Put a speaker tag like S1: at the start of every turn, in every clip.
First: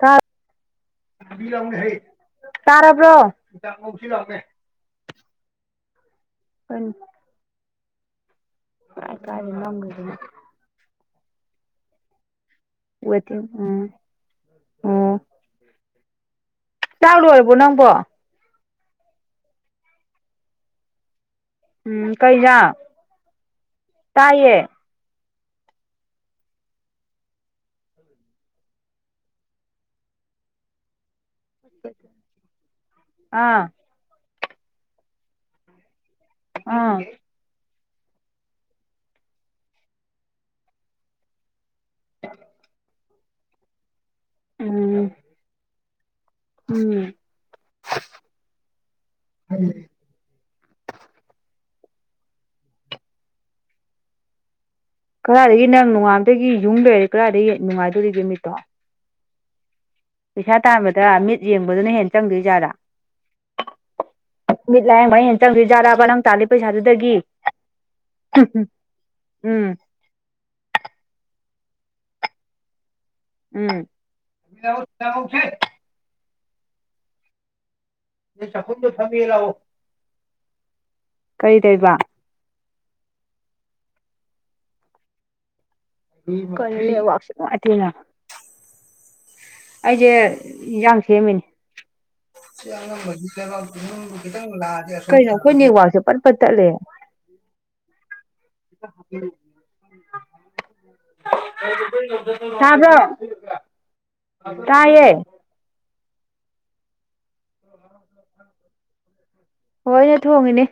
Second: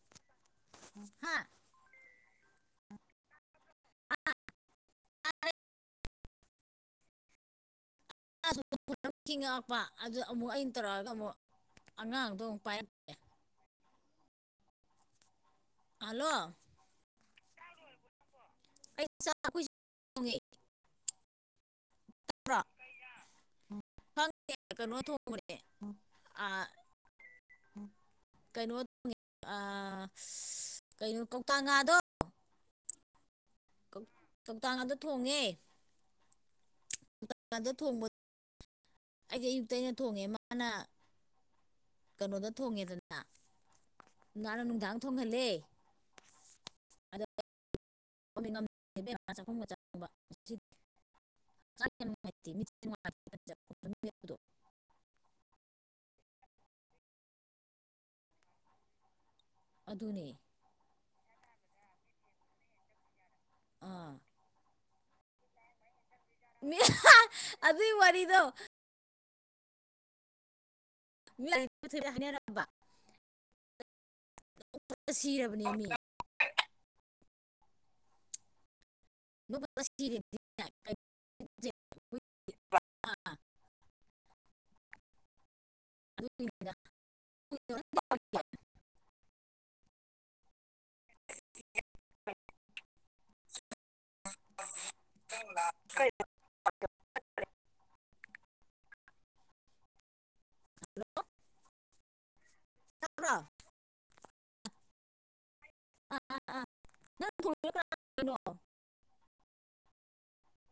S1: ꯇꯥꯛ
S2: ꯍꯥ
S1: ꯇꯥꯔꯕ꯭ꯔꯣ ꯇꯟ
S2: [unintelligible]
S1: ꯀꯥꯏꯗ
S2: ꯉꯛꯄ
S1: ꯅꯝꯈ꯭ꯔꯤꯁꯤꯅ
S2: ꯑꯗꯨ ꯑꯃꯨꯛ ꯑꯩꯟ ꯇꯧꯔꯛꯑꯒ ꯑꯃꯨꯛ ꯑꯉꯥꯡꯗꯣ ꯑꯃꯨꯛ ꯄꯥꯏꯔꯛ
S1: ꯋꯦꯇꯤꯉ ꯎꯝ ꯑꯣ
S2: ꯍꯂꫭ
S1: ꯆꯥꯛ ꯂꯣꯏꯔꯕꯣ ꯅꯪꯕꯣ
S2: ꯑꯩ ꯆꯠ
S1: ꯎꯝ ꯀꯩ
S2: ꯭ꯔ
S1: ꯏꯟꯖꯥꯡ
S2: ꯈꯪꯉꯦ
S1: ꯇꯥꯏꯌꯦ
S2: ꯀꯩꯅꯣ ꯊꯣꯡꯕꯅꯤ ꯑꯥ ꯎ ꯀꯩꯅꯣ ꯇꯉ ꯑ
S1: ꯑꯥ
S2: ꯀꯧ ꯀꯧꯇꯛꯥꯗꫭ ꯊꯣꯡꯉꯦ
S1: ꯑꯥ
S2: ꯀꯧꯇꯉꯥꯇꫭ ꯊꯣꯡꯕ ꯑꯩꯗꯤ ꯑꯌꯨꯛꯇ ꯑꯩꯅ ꯊꯣꯡꯉꯦ ꯃꯥꯅ ꯀꯩꯅꯣꯗ ꯊꯣꯡꯉꯦꯗꯅ ꯅꯍꯅ ꯅꯨꯡꯗꯥꯡꯗ
S1: ꯎꯝ
S2: ꯊꯣꯡꯍꯜꯂꯦ
S1: ꯎꯝ
S2: ꯑꯗꯣ ꯆꯥꯛꯈꯨꯝꯒ ꯆꯡꯕ [unintelligible] [unintelligible]
S1: ꯀꯗꯥꯏꯗꯒꯤ ꯅꯪ ꯅꯣꯡꯉꯥꯟꯕꯗꯩ ꯌꯨꯡ ꯂꯩꯔꯦ ꯀꯗꯥꯏꯗꯒꯤ ꯅꯨꯡꯉꯥꯏꯗꯣꯔꯤꯒꯦ ꯃꯤꯠꯇꯣ
S2: ꯑꯗꯨꯅꯦ
S1: ꯄꯩꯁꯥ ꯇꯥꯟꯕꯗ ꯃꯤꯠ ꯌꯦꯡꯕꯗꯨꯅ ꯍꯦꯟꯅ ꯆꯪꯗꯣꯏꯖꯥꯠꯂ
S2: ꯑꯥ
S1: ꯂꯥꯏꯌꯦꯡꯕ ꯍꯦ ꯆꯪꯗꫭꯏꯖꯥꯠꯂꯕ ꯅꯪ ꯇꯥꯜꯂꯤ
S2: ꯃꯤ
S1: ꯄꯩꯁꯥꯗꯨꯗꯒꯤ
S2: ꯑꯗꯨꯏ ꯋꯥꯔꯤꯗꯣ
S1: ꯎꯝ
S2: [unintelligible]
S1: ꯎꯝ
S2: ꯁꯤꯔꯕꯅꯦ
S1: ꯀꯔꯤ ꯇꯧꯔꯤꯕ
S2: [unintelligible]
S1: ꯀꯔꯤꯅꫭ ꯅꯦꯋꯥꯛꯁꯦ ꯅꫭꯡꯉꯥꯏꯇꯦꯅ ꯑꯩꯁꯦ ꯏꯟꯔꯥꯡ ꯁꯦꯝꯃꯤꯅꯤ ꯀꯩꯅꫭ ꯑꯩꯈꯣꯏ ꯅꯦꯋꯥꯛꯁꯦ ꯄꯠꯄꯠ ꯇꯠꯂꯦ [unintelligible] ꯀꯩꯗꯧꯗꯣꯏ ꯅꯣꯗ ꯇꯕ꯭ꯔꯣ ꯇꯥꯏꯌꯦ
S2: ꯅꯪ ꯊꫭꯡꯉꯤꯔꫭ ꯀꯅ ꯊꫭꯡꯉꯤꯅꫭ
S1: ꯍꯣꯏ ꯑꯩꯅ ꯊꯣꯡꯉꯤꯅꯦ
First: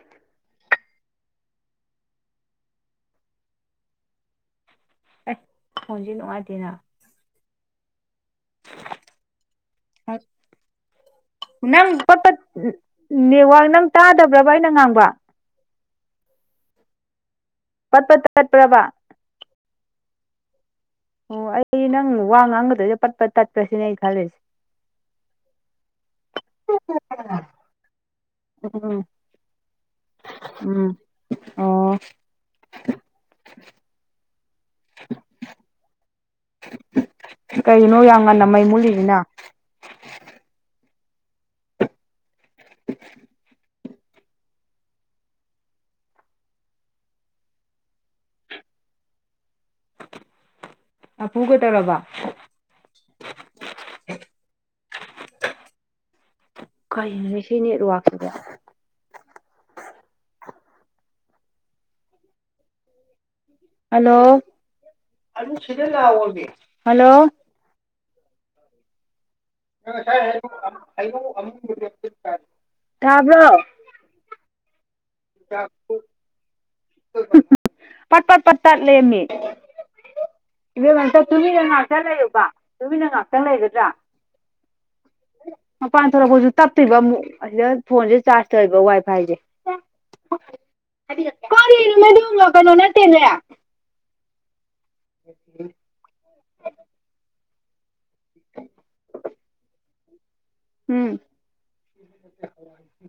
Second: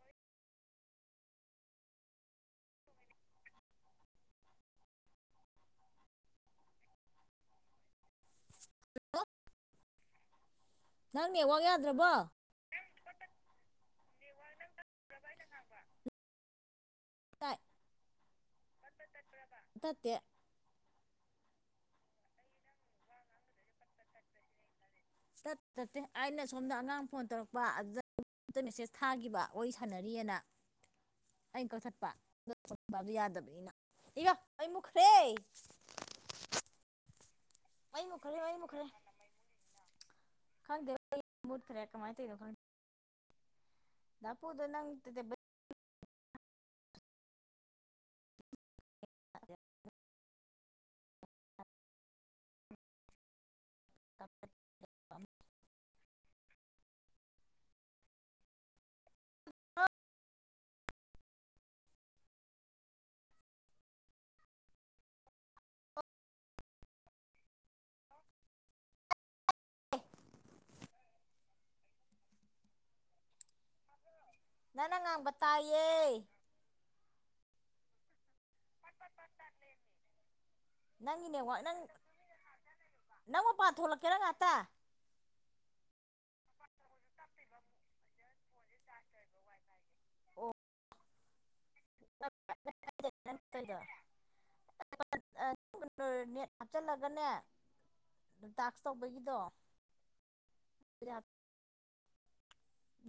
S1: ꯐꯣꯟꯁꯦ ꯅꯨꯡꯉꯥꯏꯇꯦꯅ
S2: ꯅꯪ ꯅꯦꯠꯋꯥꯛ
S1: ꯎꯝ ꯅꯪ ꯄꯠ
S2: ꯌꯥꯗ꯭ꯔꯕꯣ
S1: ꯄꯠ ꯅꯦꯠꯋꯥꯛ ꯅꯪ ꯇꯥꯗꯕ꯭ꯔꯕ ꯑꯩꯅ ꯉꯥꯡꯕ
S2: ꯇꯥꯏ
S1: ꯄꯠꯄ ꯇꯠꯄ꯭ꯔꯕ
S2: ꯇꯠꯇ
S1: ꯑꯣ ꯑꯩ ꯅꯪ ꯋꯥ ꯉꯥꯡꯒꯗꯣꯏꯗꯣ ꯄꯠꯄ ꯇꯠꯄ꯭ꯔꯁꯤꯅꯦ ꯑꯩ ꯈꯜꯂꯤꯁꯦ
S2: ꯇꯠꯦ ꯇꯠꯇꯦ ꯑꯩꯅ ꯁꯣꯝꯗ ꯑꯉꯥꯡ ꯐꯣꯟ ꯇꯧꯔꯛꯄ ꯑꯝꯇ ꯃꯦꯁꯦꯁ
S1: ꯎꯝ
S2: ꯊꯥꯈꯤꯕ ꯋꯥꯔꯤ ꯁꯥꯟꯅꯔꯤꯑꯅ
S1: ꯎꯝ
S2: ꯑꯩꯅ
S1: ꯑꯣ
S2: ꯀꯛꯊꯠꯄ ꯌꯥꯗꯕꯅꯤꯅ ꯏꯒ ꯑꯩ ꯃꯨꯛꯈ꯭ꯔꯦ
S1: ꯀꯩꯅꯣ
S2: ꯃꯩ
S1: ꯌꯥꯝ
S2: ꯃꯨꯠꯈ꯭ꯔꯦ
S1: ꯉꯟꯅ ꯃꯩ ꯃꯨꯜꯂꯤꯅꯤꯅ
S2: ꯀꯪꯗꯦ ꯃꯨꯠ ꯈꯔꯦꯥꯏ ꯇꯣ
S1: [inaudible]
S2: ꯅ ꯄꯨꯗꯣ ꯅꯪ ꯑ
S1: ꯑꯄꯨꯒ ꯇꯧꯔꯕ
S2: ꯀ [unintelligible]
S1: ꯀꯔꯤꯅꯣ ꯁꯤ ꯅꯦꯠꯋꯥꯛꯁꯤꯗ ꯍꯂꯣ ꯍꯂꯣ ꯉꯥꯏꯩꯅꯥꯕ꯭ꯔꯣ
S2: ꯅꯪꯅꯪ ꯉꯥꯡꯕ ꯇꯥꯏꯌꯦ
S1: ꯄꯠ ꯄꯠ ꯄꯠ ꯇꯠ ꯂꯦꯝꯃꯤ ꯏ ꯉꯇ
S2: ꯅꯪꯒꯤ
S1: ꯇꯨꯃꯤꯟꯅ
S2: ꯅꯦꯠꯋꯥꯛ ꯅꯪ
S1: ꯉꯥꯛꯇ ꯂꯩꯨꯕ ꯇꯨꯃꯤꯟꯅ
S2: ꯅꯪ
S1: ꯉꯥꯛꯇꯪ
S2: ꯃꯄꯥꯟ
S1: ꯂꯩꯒꯗ꯭ꯔꯥ
S2: ꯊꯣꯛꯂꯛꯀꯦꯔꯥ ꯉꯥꯛꯇ
S1: ꯍ ꯄꯥꯟꯅ ꯊꯔ ꯣꯖ ꯇꯞꯇꯣꯏꯕ ꯑꯃꯨꯛ ꯁꯤꯗ ꯐꯣꯟꯁꯦ ꯆꯥꯔꯖ ꯇꯧꯕ ꯋꯥꯏ ꯐꯥꯏꯁꯦ ꯀꯔꯤꯅ ꯃ ꯗꯧ ꯀꯩꯅꯣꯅ ꯇꯔꯌꯥ
S2: ꯣ ꯅꯦꯠ ꯍꯥꯞꯆꯤꯜꯂꯒꯅꯦ ꯇꯥꯛꯁ ꯇꯧꯕꯒꯤꯗꯣ
S1: ꯎꯝ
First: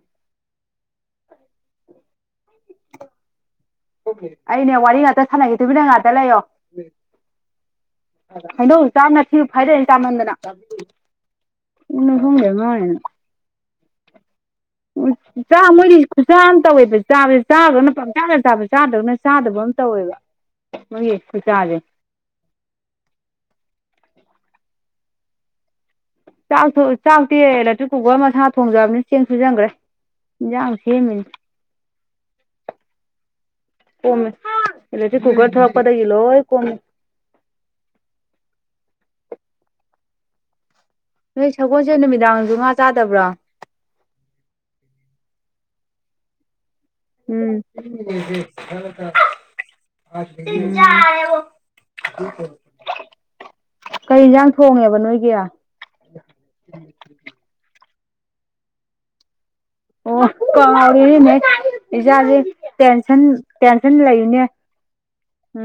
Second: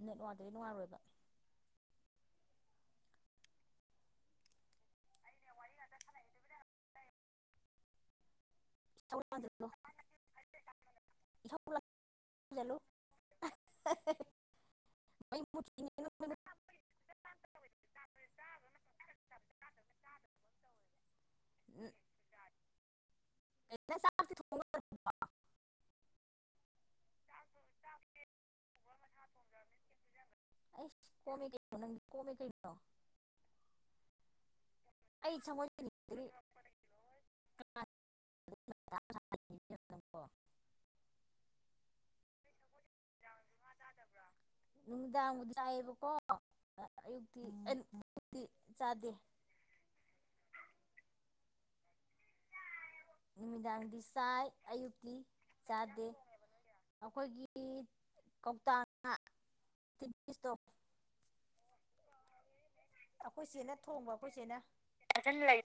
S2: ꯅꯦꯠꯋꯥꯔꯇꯗꯤ ꯉꯥꯏꯔꯣꯏꯕ
S1: ꯑꯩ ꯅꯦꯋꯥꯂꯤ ꯉ ꯁꯥꯟꯅꯈꯤꯗꯗꯨꯕꯤꯅ ꯉꯥꯛꯇ ꯂꯩꯌꯣ ꯍꯥꯏꯥꯏꯗꯣꯛ
S2: ꯏꯁꯧ
S1: ꯆꯥꯝꯅ ꯊꯤꯨ
S2: ꯂꯥꯡꯖꯜꯂꯨ
S1: ꯐꯥꯏꯗꯣꯛꯩꯅ
S2: ꯏꯁꯧ
S1: ꯆꯥꯝꯃꯟꯗꯅꯅꯨꯡ ꯁꯣꯡꯗꯦ
S2: ꯂꯥꯡꯖꯜꯂꯨ
S1: ꯃꯥꯦꯅ
S2: [inaudible] ꯑꯩ
S1: ꯆꯥ ꯃꯣꯏꯗꯤ ꯈꯨꯠꯁꯥ ꯑꯃ ꯇꯧꯋꯦꯕ ꯆꯥꯕꯁꯤꯦ ꯆꯥꯗꯒꯅ ꯄꯪꯆꯥꯥꯒ ꯆꯥꯕ ꯆꯥꯗꯕꯒꯅ ꯆꯥꯗꯕ ꯑꯃ ꯇꯧꯋꯦꯕ ꯅꯣꯏ ꯌꯦꯁꯨ ꯆꯥꯁꯦ
S2: ꯁꯥ
S1: ꯆꯥꯛ ꯆꯥꯛꯇꯤ ꯏꯂꯦꯛꯇ꯭ꯔꯤꯛ ꯀꯨꯀꯔ ꯃꯁꯥ ꯊꯣꯡꯖꯕꯅꯤꯅ ꯆꯦꯡ ꯁꯨꯖꯟꯈ꯭ꯔꯦ ꯌꯥꯎ ꯊꯦ ꯃꯤꯟꯇ
S2: ꯀꯣꯃꯦ ꯀꯩꯣ ꯑꯩ
S1: ꯀꯣꯃꯦꯂꯗꯤ ꯨꯒꯔ
S2: ꯁꯪꯒꯣꯏ
S1: ꯊꯄꯗ ꯏꯂꯣꯣꯏ ꯀꯣꯃꯦ ꯅꯣꯏ ꯁꯒꯣꯜꯁꯦ ꯅꯨꯃꯤꯗꯥꯡꯁꯨ ꯉꯥ ꯆꯥꯗꯕ꯭ꯔꯣ
S2: ꯅꯨꯡꯗꯥꯗꯥꯑꯕ ꯀꯣ ꯑꯌꯨꯛꯇꯤ
S1: ꯎꯝ
S2: ꯑ ꯆꯥꯗꯦ
S1: [inaudible]
S2: ꯅꯨꯃꯤꯗꯥꯡꯗꯤ
S1: ꯀꯩ
S2: ꯆꯥꯏ
S1: ꯌꯦꯟꯖꯥꯡ ꯊꯣꯡꯉꯦꯕ
S2: ꯑꯌꯨꯛꯇꯀꯤ
S1: ꯅꯣꯏꯒꯤ ꯑꯣ
S2: ꯆꯥꯗꯦ ꯑꯩꯈꯣꯏꯒꯤ ꯀꯧꯇꯥꯅ
S1: ꯑꯣ ꯀꯅꯦ ꯏꯆꯥꯥꯁꯦ ꯇꯦꯟꯁꯟ ꯇꯦꯟꯁꯟ ꯂꯩꯅꯦ
S2: ꯑꯁꯟ ꯂꯥꯏ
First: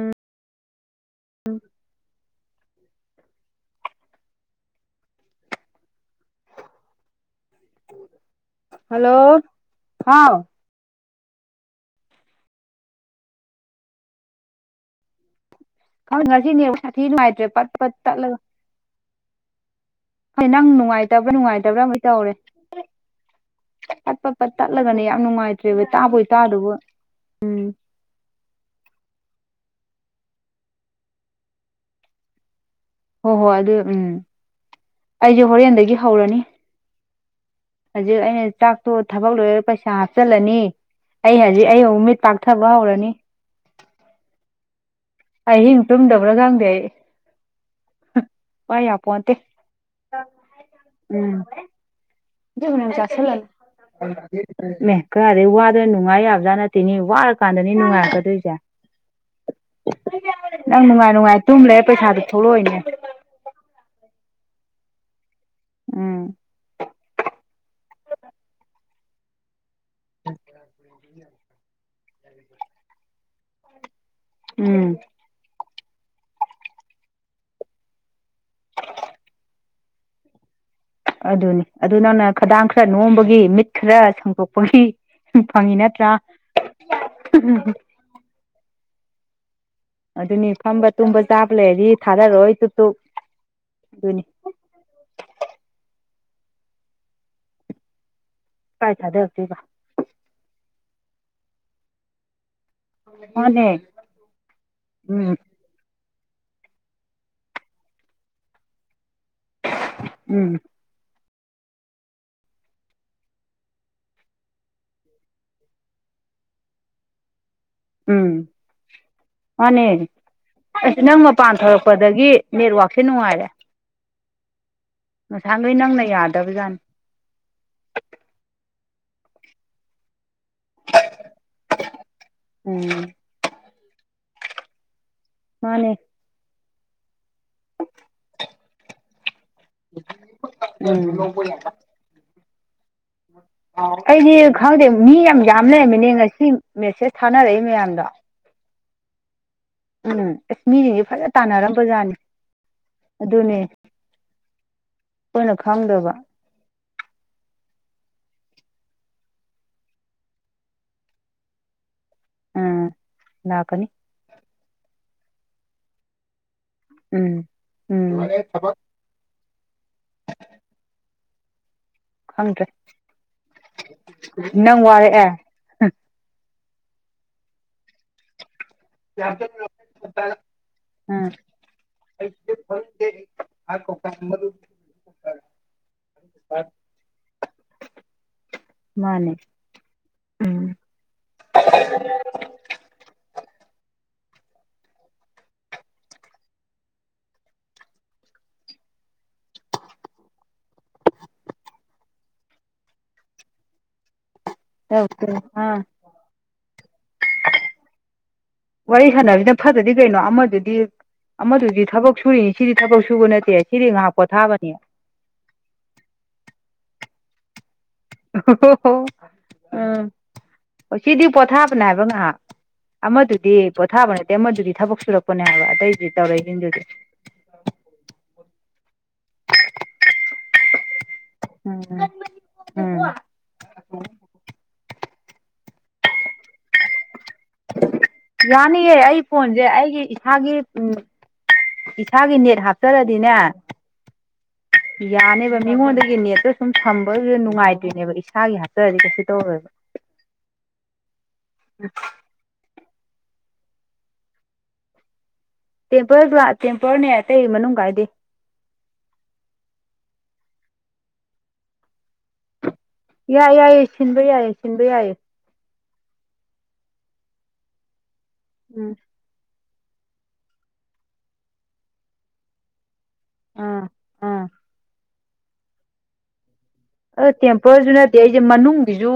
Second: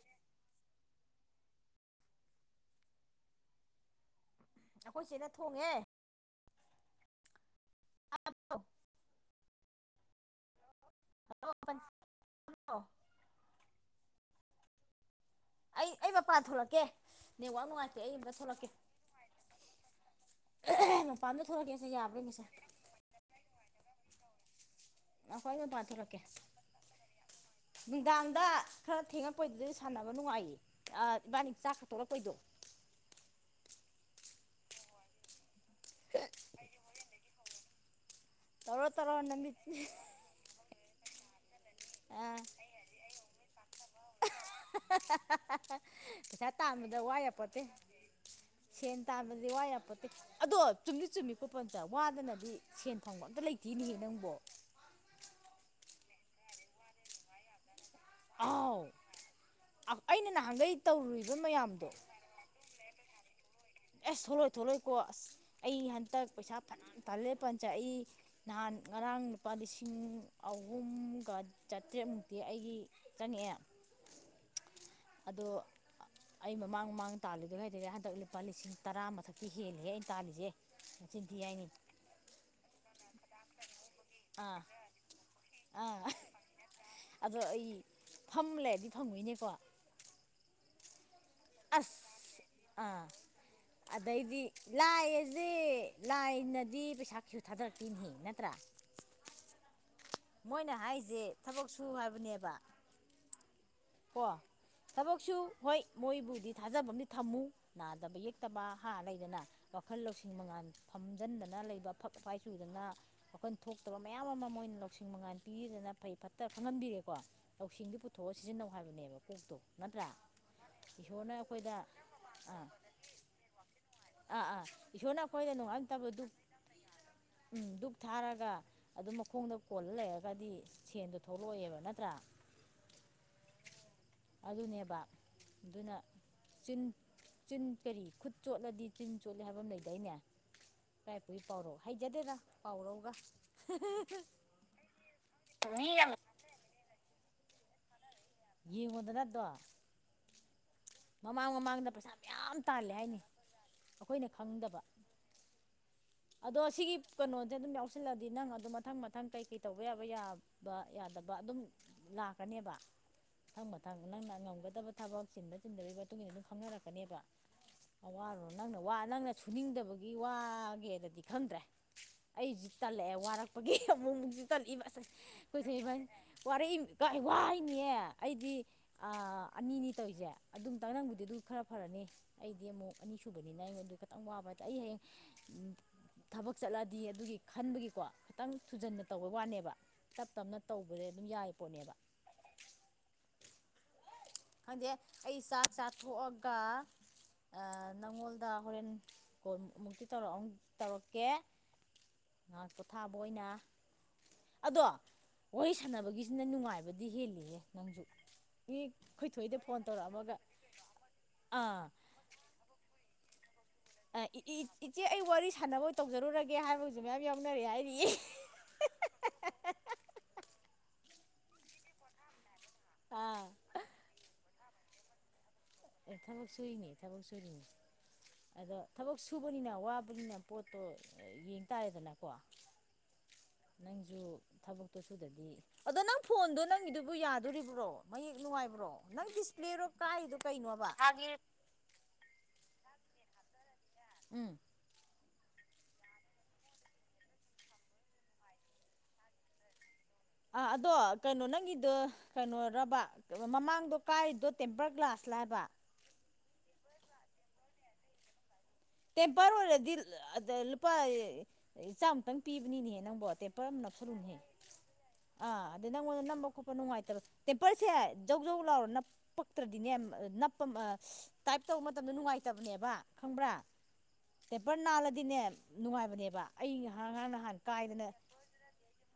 S2: ꯑꯩꯈꯣꯏꯁꯦꯅ ꯊꯣꯡꯉꯦ ꯑꯣ
S1: ꯍꯜꯂꯣ ꯍꯥꯎ
S2: ꯍꯜꯂꯣ ꯑꯩ ꯑꯩ
S1: ꯈꯪ
S2: ꯃꯄꯥꯟ
S1: ꯉꯁꯤꯅꯦ
S2: ꯊꯣꯛꯂꯛꯀꯦ
S1: ꯁꯥꯊꯤ ꯅꯨꯡꯉꯥꯏꯇ꯭ꯔꯦ
S2: ꯅꯦꯠꯋꯥꯛ
S1: ꯄꯠ ꯄꯠ
S2: ꯅꯨꯡꯉꯥꯏꯇꯦ ꯑꯩ ꯑꯃꯝꯇ
S1: ꯇꯠꯂꯒ
S2: ꯊꯣꯛꯂꯛꯀꯦ
S1: ꯍꯣꯏ ꯅꯪ ꯅꯨꯡꯉꯥꯏꯇꯕ꯭ꯔꯥ
S2: ꯃꯄꯥꯟꯗ
S1: ꯅꯨꯡꯉꯥꯏꯇꯕ꯭ꯔꯥ
S2: ꯊꯣꯛꯂꯛꯀꯦꯁꯦ
S1: ꯑꯃ
S2: ꯌꯥꯕ꯭ꯔꯥ
S1: ꯇꯧꯔꯦ
S2: ꯌꯦꯡꯒꯦꯁꯦ
S1: ꯐꯠ ꯄꯠ ꯄꯠ ꯇꯠꯂꯒꯅꯦ ꯌꯥꯝ
S2: ꯉꯥꯏꯈꯣ ꯑꯩ
S1: ꯅꯨꯡꯉꯥꯏꯇ꯭ꯔꯦꯕ
S2: ꯃꯄꯥꯟ ꯊꯣꯛꯂꯛꯀꯦ
S1: ꯇꯥꯕꯣꯏ ꯇꯥꯗꯕꯣꯏ
S2: ꯅꯨꯡꯗꯥꯡꯗ ꯈꯔ ꯊꯦꯡꯉꯛꯄꯩꯗꯨꯗꯤ ꯁꯥꯟꯅꯕ ꯅꯨꯡꯉꯥꯏꯌꯦ ꯏꯕꯥꯅꯤ ꯆꯥꯛꯀꯥ ꯇꯣꯛꯂꯛꯄꯩꯗꯣ
S1: ꯍꯣꯏ ꯍꯣꯏ ꯑꯗꯨ ꯎꯝ ꯑꯩꯁꯦ ꯍꯣꯔꯦꯟꯗꯒꯤ ꯍꯧꯔꯅꯤ ꯍꯧꯖꯤꯛ ꯑꯩꯅ ꯆꯥꯛ
S2: ꯇꯧꯔꯣ
S1: ꯇꯣꯛꯑ
S2: ꯇꯧꯔꯣ
S1: ꯊꯕꯛ
S2: ꯅꯨꯃꯤꯠ
S1: ꯂꯣꯏꯔ ꯄꯩꯁꯥ ꯍꯥꯞ ꯆꯜꯂꯅꯤ ꯑꯩ ꯍꯧꯖꯤꯛ ꯑꯩ ꯑꯃꯨꯛ ꯃꯤꯠ
S2: ꯑꯥ
S1: ꯄꯥꯛꯊꯕ ꯍꯧꯔꯅꯤ ꯑꯍꯤꯡ ꯇꯨꯝꯗꯕ꯭ꯔꯥ
S2: ꯄꯩꯁꯥ
S1: ꯈꯪꯗꯦ ꯑꯩ
S2: ꯇꯥꯟꯕꯗ ꯋꯥ ꯌꯥꯄꯣꯠꯇꯦ
S1: ꯋꯥ
S2: ꯁꯦꯟ
S1: ꯌꯥꯄꯣꯟꯇꯦ
S2: ꯇꯥꯟꯕꯗꯤ ꯋꯥ ꯌꯥꯝꯄꯠꯇꯦ ꯑꯗꯣ ꯆꯨꯝꯃꯤ
S1: ꯎꯝ
S2: ꯆꯨꯝꯃꯤꯀꯣ ꯄꯟꯇ ꯋꯥꯗꯅ [unintelligible] ꯁꯦꯟ ꯐꯪꯕ ꯑꯝꯇ ꯂꯩꯇꯦꯅꯦ ꯅꯪꯕꯣ
S1: ꯏꯃꯥꯏ ꯀꯗꯥꯒꯤ ꯋꯥꯗꯅ ꯅꯨꯡꯉꯥꯏ ꯌꯥꯖ ꯅꯠꯇꯦꯅꯦ ꯋꯥꯔꯀꯥꯟꯗꯅꯤ ꯅꯨꯡꯉꯥꯏ
S2: ꯑꯥꯎ ꯑꯩꯅ
S1: [unintelligible]
S2: ꯅꯍꯥꯟꯈꯩ
S1: ꯅꯪ ꯅꯨꯡꯉꯥꯏ
S2: ꯇꯧꯔꯨꯔꯤꯕ
S1: ꯅꯨꯡꯉꯥꯏ ꯇꯨꯝ ꯂꯩꯔꯒ
S2: ꯃꯌꯥꯝꯗꯣ
S1: ꯄꯩꯁꯥꯗꯤ ꯊꯣꯛꯂꯛꯑꯣꯏꯅꯦ
S2: ꯑꯁ ꯊꯣꯛꯂꯛꯑꯣꯏ ꯊꯣꯛꯂꯛꯑꯣꯏꯀꯣ ꯑꯁ ꯑꯩ ꯍꯟꯇꯛ
S1: ꯎꯝ
S2: ꯄꯩꯁꯥ ꯐꯅꯥꯝ ꯇꯥꯜꯂꯦ ꯄꯟꯆ ꯑꯩ ꯅꯍꯥꯟ ꯉꯔꯥꯡ ꯂꯨꯄ ꯂꯤꯁꯤꯡ ꯂꯤꯁꯤꯡ ꯑꯍꯨꯝꯒ ꯆꯥꯇ꯭ꯔꯦꯠꯃꯨꯛꯇꯤ ꯑꯩꯒꯤ ꯆꯪꯉꯛꯑꯦ
S1: ꯎꯝ
S2: ꯑꯗꯣ ꯑꯩ ꯃꯃꯥꯡ ꯃꯃꯥꯡ ꯇꯥꯜꯂꯤꯗꯨꯒ ꯍꯥꯏꯔꯗ ꯍꯟꯗꯛ ꯂꯨꯄꯥ ꯂꯤꯁꯤꯡ ꯇꯔꯥ ꯃꯊꯛꯇꯤ ꯍꯦꯜꯂꯤꯍꯦ ꯑꯩꯅ ꯇꯥꯜꯂꯤꯁꯦ ꯃꯆꯤꯟ ꯊꯤ
S1: ꯑꯗꯨꯅꯤ
S2: ꯍꯥꯏꯅꯤ
S1: ꯑꯗꯨ ꯅꯪꯅ ꯈꯗꯥꯡ ꯈꯔ ꯅꯣꯝꯕꯒꯤ ꯃꯤꯠ ꯈꯔ
S2: ꯑꯥ
S1: ꯁꯪꯗꯣꯛꯄꯒꯤ ꯐꯪꯉꯤ ꯅꯠꯇ꯭ꯔꯥ
S2: ꯐꯝꯂꯩꯔꯗꯤ ꯐꯪꯡꯉꯣꯏꯅꯦꯀꯣ
S1: ꯑꯗꯨꯅꯤ ꯐꯝꯕ ꯇꯨꯝꯕ ꯆꯥꯕ ꯂꯩꯔꯗꯤ
S2: ꯑꯁ
S1: ꯊꯥꯗꯔꯛꯑꯣꯏ ꯇꯨꯞ ꯇꯨꯞ ꯑꯗꯨꯅꯤ
S2: ꯂꯥꯏꯑꯖꯦ ꯂꯥꯏꯅꯗꯤ ꯄꯩꯁꯥ ꯀꯩꯁꯨ ꯊꯥꯗꯔꯛꯇꯦꯇꯅꯦ ꯅꯠꯇ꯭ꯔꯥ
S1: ꯀꯥꯏ ꯊꯗꯔꯛꯇꯨꯏꯕ
S2: ꯃꯣꯏꯅ ꯍꯥꯏꯔꯤꯖꯦ ꯊꯕꯛ ꯁꯨ ꯍꯥꯏꯕꯅꯦꯕ
S1: ꯃꯥꯅꯦ
S2: ꯀꯣ ꯊꯕꯛꯁꯨ
S1: ꯎꯝ
S2: ꯍꯣꯏ ꯃꯣꯏꯕꯨꯗꯤ ꯊꯥꯖꯕ ꯑꯃꯗꯤ ꯊꯝꯃꯨ ꯅꯥꯗꯕ ꯌꯦꯛꯇꯕ ꯍꯥ ꯂꯩꯗꯅ ꯋꯥꯈꯜ ꯂꯧꯁꯤꯡ
S1: ꯎꯝ
S2: ꯃꯉꯥꯜ ꯐꯝꯖꯤꯟꯗꯅ ꯂꯩꯕ ꯑꯐꯛ ꯑꯐꯥꯏ ꯆꯨꯗꯅ ꯋꯈꯟ ꯊꯣꯛꯇꯕ ꯃꯌꯥꯝ ꯑꯃ ꯃꯣꯏꯅ ꯂꯧꯁꯤꯡ ꯃꯉꯥꯟ ꯄꯤꯗꯅ ꯐꯩ ꯐꯠꯇ ꯈꯪꯍꯟꯕꯤꯔꯦꯀꯣ ꯂꯧꯎꯁꯤꯡꯗꯨ
S1: ꯎꯝ
S2: ꯄꯨꯊꯣꯑ ꯁꯤꯖꯤꯟꯅꯧ ꯍꯥꯏꯕꯅꯦꯕ ꯀꯣꯛꯇꯣ
S1: ꯃꯥꯅꯦ
S2: ꯅꯠꯇ꯭ꯔꯥ
S1: [unintelligible] ꯅꯪ
S2: ꯏꯁꯣꯔꯅ
S1: ꯃꯄꯥꯟ
S2: ꯑꯩꯈꯣꯏꯗ
S1: ꯊꯧꯔꯛꯄꯗꯒꯤ
S2: ꯑꯥ
S1: ꯅꯦꯠꯋꯥꯛꯁꯦ ꯅꯨꯡꯉꯥꯏꯔꯦ
S2: ꯑꯥ ꯑꯥ ꯏꯁꯣꯔꯅ ꯑꯩꯈꯣꯏꯗ
S1: ꯉꯁꯥꯡꯈꯩ
S2: ꯅꯣꯡꯉꯥꯟ
S1: ꯅꯪꯅ
S2: ꯅꯨꯃꯤꯠꯇꯕꯧ ꯙꯨꯛ
S1: ꯌꯥꯗꯕꯖꯥꯠꯅꯤ
S2: ꯎꯝ ꯙꯛ ꯊꯥꯔꯒ ꯑꯗꯨꯝ ꯃꯈꯣꯡꯗ ꯀꯣꯜꯂ ꯂꯩꯔꯒꯗꯤ ꯁꯦꯟꯗꯣ ꯊꯣꯛꯂꯛꯑꯦꯕ ꯅꯠꯇ꯭ꯔꯥ
S1: ꯎꯝ
S2: ꯑꯗꯨꯅꯦꯕ ꯑꯗꯨꯅ
S1: ꯃꯥꯅꯦ
S2: ꯆꯤꯟ ꯆꯤꯟ ꯀꯔꯤ ꯈꯨꯠ ꯆꯣꯠꯂꯗꯤ ꯆꯤꯟ ꯆꯣꯠꯂꯤ ꯍꯥꯏꯕ ꯑꯃ ꯂꯩꯗꯥꯏꯅꯦ ꯏꯥꯄ
S1: ꯎꯝ
S2: ꯏꯄꯨꯒꯤ ꯄꯥꯎꯔꯧ ꯍꯩꯖꯗꯦꯗ ꯄꯥꯎꯔꯧꯒ
S1: ꯑꯩꯗꯤ ꯈꯪꯗꯦ ꯃꯤ ꯌꯥꯝ ꯌꯥꯝ ꯂꯩꯔꯝꯃꯤꯅꯦ ꯉꯁꯤ ꯃꯦꯁꯦꯁ ꯊꯥꯅꯔꯛꯏ ꯃꯌꯥꯝꯗꯣ
S2: ꯌꯦꯡꯉꯣꯗꯅ ꯑꯗꯣ
S1: ꯎꯝ ꯑꯁ ꯃꯤꯖꯤꯡ ꯁꯦ
S2: ꯃꯃꯥꯡ ꯃꯃꯥꯡꯗ ꯄꯩꯁꯥ ꯃꯌꯥꯝ ꯇꯥꯜꯂꯦ ꯍꯥꯏꯅꯤ ꯑꯩꯈꯣꯏꯅ ꯈꯪꯗꯕ
S1: ꯑꯣꯏꯅ ꯈꯪꯗꯕ
S2: ꯑꯗꯣ ꯑꯁꯤꯒꯤ ꯀꯩꯅꯣꯁꯦ ꯑꯗꯨꯝ ꯌꯥꯎꯁꯜꯂꯗꯤ ꯅꯪ ꯑꯗꯨꯣ ꯃꯊꯪ ꯃꯊꯪ ꯀꯩꯀꯩ ꯇꯧꯕ ꯌꯥꯕ ꯌꯥꯕ ꯕ ꯌꯥꯗꯕ ꯑꯗꯨꯝ ꯂꯥꯛ ꯀꯅꯦꯕ
S1: ꯎꯝ
S2: ꯃꯊꯪ
S1: ꯂꯥꯛꯀꯅꯤ
S2: ꯃꯊꯪ ꯅꯪꯅ ꯉꯝꯒꯗꯕ ꯊꯕꯛ ꯆꯤꯟꯕ ꯆꯤꯟꯗꯒꯤ ꯃꯇꯨꯡ ꯏꯟꯅ ꯑꯗꯨꯝ ꯈꯪꯅꯔꯛ ꯅꯦꯕ
S1: ꯎꯝ ꯎꯝ
S2: ꯑꯋꯥꯔꯨꯔꯅꯨ ꯅꯪꯅ ꯋ ꯅꯪꯅ ꯁꯨꯅꯤꯡꯗꯕꯒꯤ ꯋꯥꯒꯦꯑꯗꯗꯤ ꯈꯟꯗ꯭ꯔꯦ
S1: ꯈꯪꯗ꯭ꯔꯦ
S2: ꯑꯩꯁꯨ ꯇꯜꯂꯛꯑꯦ ꯋꯥꯔꯛꯄꯒꯤ ꯑꯃꯨꯛꯃꯨꯛꯁꯨ
S1: ꯅꯪ
S2: ꯇꯜꯂꯛꯏꯕ ꯑꯁ
S1: ꯋꯥꯔꯛꯑꯦ
S2: ꯑꯩꯈꯣꯏꯁꯦ ꯏꯕꯅꯤ ꯋꯥꯔꯛꯏꯃꯤ ꯋꯥꯏꯅꯤꯅꯦ ꯑꯩꯗꯤ ꯑꯅꯤꯅꯤ ꯇꯧꯔꯤꯁꯦ ꯑꯗꯨꯝ
S1: ꯎꯝ
S2: ꯇꯥꯔꯡꯒꯤꯗꯨꯗꯤ ꯈꯔ ꯐꯔꯅꯤ ꯑꯩꯗꯤ ꯑꯃꯨꯛ ꯑꯅꯤꯁꯨꯨꯕꯅꯤꯅ ꯑꯩꯉꯣꯟ ꯑꯗꯨ ꯈꯤꯇꯪ ꯋꯥꯕ ꯍꯥꯏ ꯇꯔꯦꯅꯦ ꯑꯩ ꯍꯌꯦꯡ ꯊꯕꯛ ꯆꯠꯂꯗꯤ ꯑꯗꯨꯒꯤ ꯈꯟꯕꯒꯤꯀꯣ ꯈꯤꯇꯪ ꯊꯨꯖꯟꯅ ꯇꯧꯕꯩ
S1: ꯃꯥꯅꯦ
S2: ꯋꯥꯅꯦꯕ ꯇꯞ ꯇꯞꯅ
S1: ꯎꯝ
S2: ꯇꯧꯕꯁꯦ ꯑꯗꯨꯝ ꯌꯥꯏ ꯄꯣꯠꯅꯦꯕ ꯈꯪꯗꯦ ꯑꯩ ꯆꯥꯛ ꯆꯥꯊꯣꯛꯑꯒ ꯅꯪꯉꯣꯟꯗ ꯍꯣꯔꯦꯟ ꯀꯣꯜ ꯑꯃꯨꯛꯇꯤ ꯇꯧꯔꯛꯑꯝ ꯇꯧꯔꯛꯑꯝꯒꯦ ꯉꯥꯏꯍꯥꯛ ꯄꯣꯊꯥꯕ ꯑꯣꯏꯅ ꯑꯗꯣ ꯋꯥꯔꯤ
S1: ꯑꯥ
S2: ꯁꯥꯟꯅꯕꯒꯤꯁꯤꯅ ꯅꯨꯡꯉꯥꯏꯕꯗꯤ ꯍꯦꯜꯂꯤꯍꯦ ꯅꯪꯁꯨ ꯃꯤ
S1: ꯋꯥꯔꯤ ꯁꯥꯟꯅꯁꯤꯅ
S2: ꯈꯣꯏꯊꯣꯏꯗ ꯐꯣꯟ
S1: ꯐꯠꯇꯗꯤ ꯀꯩꯅꯣ
S2: ꯇꯧꯔꯛꯑꯝꯃꯒ
S1: ꯑꯃꯗꯨꯗꯤ
S2: ꯑꯥ
S1: ꯑꯃꯗꯨꯗꯤ ꯊꯕꯛ ꯁꯨꯔꯤꯅꯤ ꯁꯤꯗꯤ ꯊꯕꯥꯛ ꯁꯨꯕ ꯅꯠꯇꯦ ꯁꯤꯗꯤ ꯉꯥꯏꯍꯥꯛ ꯄꯣꯊꯥꯕꯅꯤ
S2: ꯏꯆꯦ ꯑꯩ ꯋꯥꯔꯤ ꯁꯥꯟꯅꯕ ꯇꯧꯖꯔꯨꯔꯒꯦ ꯍꯥꯏꯕꯁꯨ ꯃꯌꯥꯝ ꯌꯥꯎꯅꯔꯦ ꯍꯥꯏꯔꯤꯌꯦ
S1: [unintelligible] ꯎꯝ ꯑꯣ ꯁꯤꯗꯤ ꯄꯣꯊꯥꯕꯅꯦꯕ ꯉꯩꯏꯍꯥꯛ
S2: ꯑꯥ
S1: ꯑꯃꯗꯨꯗꯤ ꯄꯣꯊꯥꯕ ꯅꯠꯇꯦ ꯑꯃꯗꯨꯗꯤ ꯊꯕꯛ ꯁꯨꯔꯛꯄꯅꯦ ꯍꯥꯏꯕ ꯑꯇꯩꯗꯤ ꯇꯧꯔꯛꯏꯁꯤꯡꯗꯨꯗꯤ
S2: ꯊꯥꯕꯛ ꯁꯔꯤꯝ ꯑꯗꯣ ꯊꯕꯛ ꯁꯨꯕꯅꯤꯅ ꯋꯥꯕꯅꯤꯅ ꯄꯣꯠꯇꯣ ꯌꯦꯡ
S1: ꯎꯝ
S2: ꯇꯥꯔꯦꯗꯅꯀꯣ
S1: ꯎꯝ
S2: ꯅꯪꯁꯨ ꯊꯕꯛꯇꯨ ꯁꯨꯗꯗꯤ ꯑꯗꯣ ꯅꯪ ꯐꯣꯟꯗꯣ ꯅꯪꯒꯤꯗꯨꯕꯨ ꯌꯥꯗꯣꯔꯤꯕ꯭ꯔꯣ ꯃꯌꯦꯛ ꯅꯨꯡꯉꯥꯏꯕ꯭ꯔꯣ
S1: ꯌꯥꯅꯤꯌꯦ ꯑꯩ
S2: ꯅꯪ
S1: ꯐꯣꯟꯁꯦ
S2: ꯗꯤꯁꯄ꯭ꯂꯦꯔꯣ
S1: ꯑꯩꯒꯤ
S2: ꯀꯥꯏꯗꯣ
S1: ꯏꯁꯥꯒꯤ
S2: ꯀꯩꯅꯣꯕ
S1: ꯎꯝ ꯏꯁꯥꯒꯤ ꯅꯦꯠ ꯍꯥꯞꯆꯔꯗꯤꯅꯦ
S2: ꯎꯝ
S1: ꯌꯥꯅꯦꯕ ꯃꯤꯉꯣꯟꯗꯒꯤ ꯅꯦꯠꯇ ꯁꯨꯝ ꯊꯝꯕꯁꯨ ꯅꯨꯡꯉꯥꯏꯇ꯭ꯣꯏꯅꯦꯕ ꯏꯁꯥꯒꯤ ꯍꯥꯞꯆꯔꯗꯤ ꯀꯩꯁꯨ ꯇꯧꯔꯣꯏꯕ
S2: ꯑ ꯑꯗꯣ ꯀꯩꯅꯣ ꯅꯪꯗꯨ ꯀꯩꯅꯣꯔꯕ ꯃꯃꯥꯡꯗꯣ ꯀꯥꯏꯔꯤꯗꯣ ꯇꯦꯝꯄꯔ ꯒ꯭ꯂꯥꯁ ꯂꯥꯏꯕ
S1: ꯇꯦꯝꯄꯔ ꯇꯦꯝꯄꯔꯅꯦ ꯑꯇꯩ ꯃꯅꯨꯡ ꯀꯥꯏꯗꯦ
S2: ꯇꯦꯝꯄꯔ ꯑꯣꯏꯔꯗꯤ ꯑ ꯂꯨꯄꯥ ꯆꯥꯝꯃꯨꯛꯇꯪ ꯄꯤꯕꯅꯤꯅꯦ ꯍꯦ ꯅꯪꯕꯨ
S1: ꯌꯥꯏ
S2: ꯇꯦꯝꯄꯔ ꯑꯃꯥ
S1: ꯌꯥꯏꯌꯦ ꯁꯤꯟꯕ
S2: ꯅꯥꯞꯁꯤꯟꯂꯨꯅꯦꯍꯦ
S1: ꯌꯥꯏꯌꯦ ꯁꯤꯟꯕ ꯌꯥꯏꯌꯦ
S2: ꯑꯥ ꯑꯗ ꯅꯪꯉꯣꯟꯗ ꯅꯝꯕ ꯈꯣꯠꯄ ꯅꯨꯡꯉꯥꯏꯇꯕ ꯇꯦꯝꯄꯔꯁꯦ ꯖꯧ ꯖꯧ ꯂꯥꯎꯔ
S1: ꯎꯝ
S2: ꯅꯞꯄꯛ ꯅꯛꯇ꯭ꯔꯗꯤꯅꯦ ꯅꯞꯄ ꯇꯥꯏꯞ ꯇꯧꯕ ꯃꯇꯝꯗ ꯅꯨꯡꯉꯥꯏꯇꯕꯅꯦꯕ ꯈꯪꯕ꯭ꯔꯥ
S1: ꯑꯥ ꯑꯥ
S2: ꯇꯦꯝꯄꯔ ꯅꯥꯜꯂꯗꯤꯅꯦ ꯅꯨꯡꯉꯥꯏꯕꯅꯦꯕ ꯑꯩ ꯉꯔꯥꯡ ꯅꯍꯥꯟ ꯀꯥꯏꯗꯅ
S1: ꯁꯏ ꯃꯅꯨꯡꯒꯤꯁꯨ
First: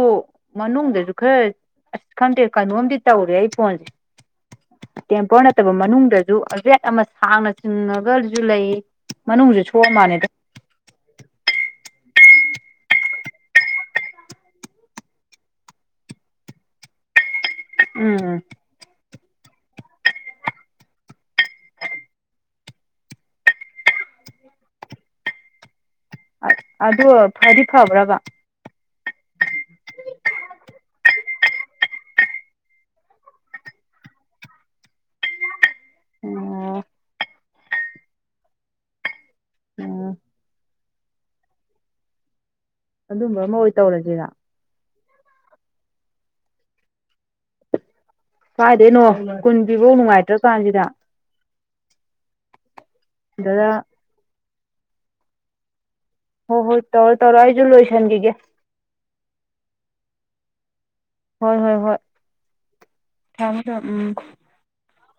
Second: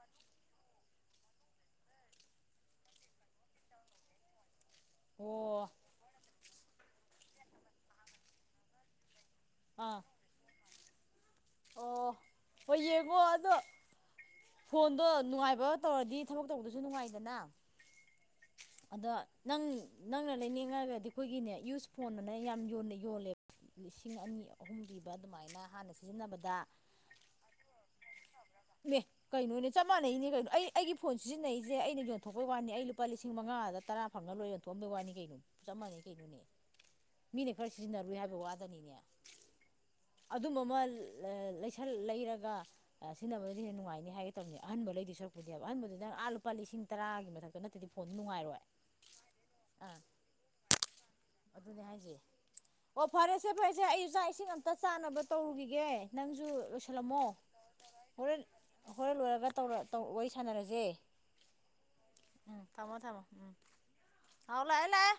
S1: ꯃꯅꯨꯡꯗꯁꯨ ꯈꯔ ꯑꯁ ꯈꯪꯗꯦ ꯀꯩꯅꯣꯝꯗꯤ ꯇꯧꯔꯦ ꯑꯩ ꯐꯣꯟꯁꯦ ꯇꯦꯝꯄꯔ
S2: ꯑꯣ
S1: ꯅꯠꯇꯕ ꯃꯅꯨꯡꯗꯁꯨ ꯔꯦꯠ ꯑꯃ ꯁꯥꯡꯅ ꯆꯤꯡꯉꯒꯁꯨ ꯂꯩ ꯃꯅꯨꯡꯁꯨ ꯁꯣꯛꯑ
S2: ꯑꯥ
S1: ꯃꯥꯜꯂꯤꯗ
S2: ꯑꯣ ꯍꯣꯏ ꯌꯦꯡꯉꯣ ꯑꯗꯣ ꯐꯣꯟꯗꯣ ꯅꯨꯡꯉꯥꯏꯕ ꯇꯧꯔꯗꯤ ꯊꯕꯛ ꯇꯧꯕꯗꯁꯨ ꯅꯨꯡꯉꯥꯏꯗꯅ
S1: ꯎꯝ
S2: ꯑꯗꯨ ꯅꯪ ꯅꯪꯅ ꯂꯩꯅꯤꯡ ꯉꯥꯒꯗꯤ ꯑꯩꯈꯣꯏꯒꯤꯅꯦ ꯌꯨꯁ ꯐꯣꯟꯅꯅ ꯌꯥꯝ ꯌꯣꯟꯅꯩ ꯌꯣꯜꯂꯦ ꯂꯤꯁꯤꯡ ꯑꯅꯤ ꯑꯍꯨꯝ ꯄꯤꯕ ꯑꯗꯨꯃꯥꯏꯅ ꯍꯥꯟꯅ ꯁꯤꯖꯤꯟꯅꯕꯗ
S1: ꯑꯗꯨ ꯐꯗꯤ ꯐꯕ꯭ꯔꯕ
S2: ꯑꯦ ꯀꯩꯅꯣꯅꯦ ꯆꯞ ꯃꯥꯟꯅꯩꯅꯦ ꯀꯩꯅꯣ ꯑꯩꯒꯤ ꯐꯣꯟ ꯁꯤꯖꯤꯟꯅꯩꯁꯦ ꯑꯩꯅ ꯌꯣꯟꯊꯣꯛꯄꯩ ꯋꯥꯅꯤ ꯑꯩ ꯂꯨꯄꯥ ꯂꯤꯁꯤꯡ ꯃꯉꯥꯗ ꯇꯔꯥ ꯐꯪꯉ ꯂꯣꯏ ꯑꯣꯟꯊꯣꯛꯑꯝꯗꯣꯏ ꯋꯥꯅꯤ ꯀꯩꯅꯣ ꯆꯞ ꯃꯥꯟꯅꯩ ꯀꯩꯅꯣꯅꯦ
S1: ꯑꯣ
S2: ꯃꯤꯅ ꯈꯔ ꯁꯤꯖꯤꯟꯅꯔꯨꯏ ꯍꯥꯏꯕ ꯋꯥꯗꯅꯤꯅꯦ
S1: ꯎꯝ
S2: ꯑꯗꯨꯝꯕ ꯑꯃ ꯂꯩꯁ ꯂꯩꯔꯒ
S1: ꯑꯗꯨꯝꯕ ꯑꯃ
S2: ꯁꯤꯖꯤꯟꯅꯕꯗꯅ ꯍꯦꯟꯅ
S1: ꯑꯣꯏ
S2: ꯅꯨꯡꯉꯥꯏꯅꯤ
S1: ꯇꯧꯔꯁꯤꯔ
S2: ꯍꯥꯏꯒꯦ ꯇꯧꯅꯤ ꯑꯍꯟꯕ ꯂꯩꯗꯤ ꯁꯔꯨꯛꯄꯗꯤꯕ ꯑꯟꯕꯗꯨ ꯅꯪ ꯑꯥ ꯂꯨꯄꯥ ꯂꯤꯁꯤꯡ ꯇꯔꯥꯒꯤ ꯃꯊꯛꯇ ꯅ ꯐꯣꯟꯁꯨ ꯅꯨꯡꯉꯥꯏꯔꯣꯢ
S1: ꯀꯥꯏꯗꯩꯅꯣ ꯀꯨꯟ ꯄꯤꯕꯧ ꯅꯨꯡꯉꯥꯏꯇ꯭ꯔ ꯀꯥꯟꯁꯤꯗ
S2: ꯑꯗꯨꯅꯦ ꯍꯥꯏꯁꯦ ꯑꯣ ꯐꯔꯦꯁꯦ
S1: ꯑꯗꯨꯗ
S2: ꯐꯔꯦꯁꯦ ꯑꯩ ꯆꯥꯛ ꯏꯁꯤꯡ ꯑꯝꯇ ꯆꯥꯅꯕ ꯇꯧꯔꯨꯈꯤꯒꯦ ꯅꯪꯁꯨ
S1: ꯍꯣꯏ ꯍꯣꯏ ꯇꯧꯔꯣ
S2: ꯂꯣꯏꯁꯤꯜꯂꯝꯃꯣ
S1: ꯇꯧꯔꯣ ꯑꯩꯁꯨ ꯂꯣꯏꯁꯤꯟꯈꯤꯒꯦ
S2: ꯍꯣꯔꯦꯟ ꯍꯣꯔꯦꯟ ꯂꯣꯏꯔꯒ ꯇꯧꯔ ꯋꯥꯔꯤ ꯁꯥꯟꯅꯔꯁꯦ
S1: ꯍꯣꯏ ꯍꯣꯏ ꯍꯣꯏ
S2: ꯎꯝ ꯊꯝꯃꯣ ꯎꯝ
S1: ꯊꯝꯃꯦ ꯊꯝ ꯎꯝ
S2: ꯍꯥꯎ ꯂꯥꯛ ꯑꯦ ꯂꯥꯛꯑꯦ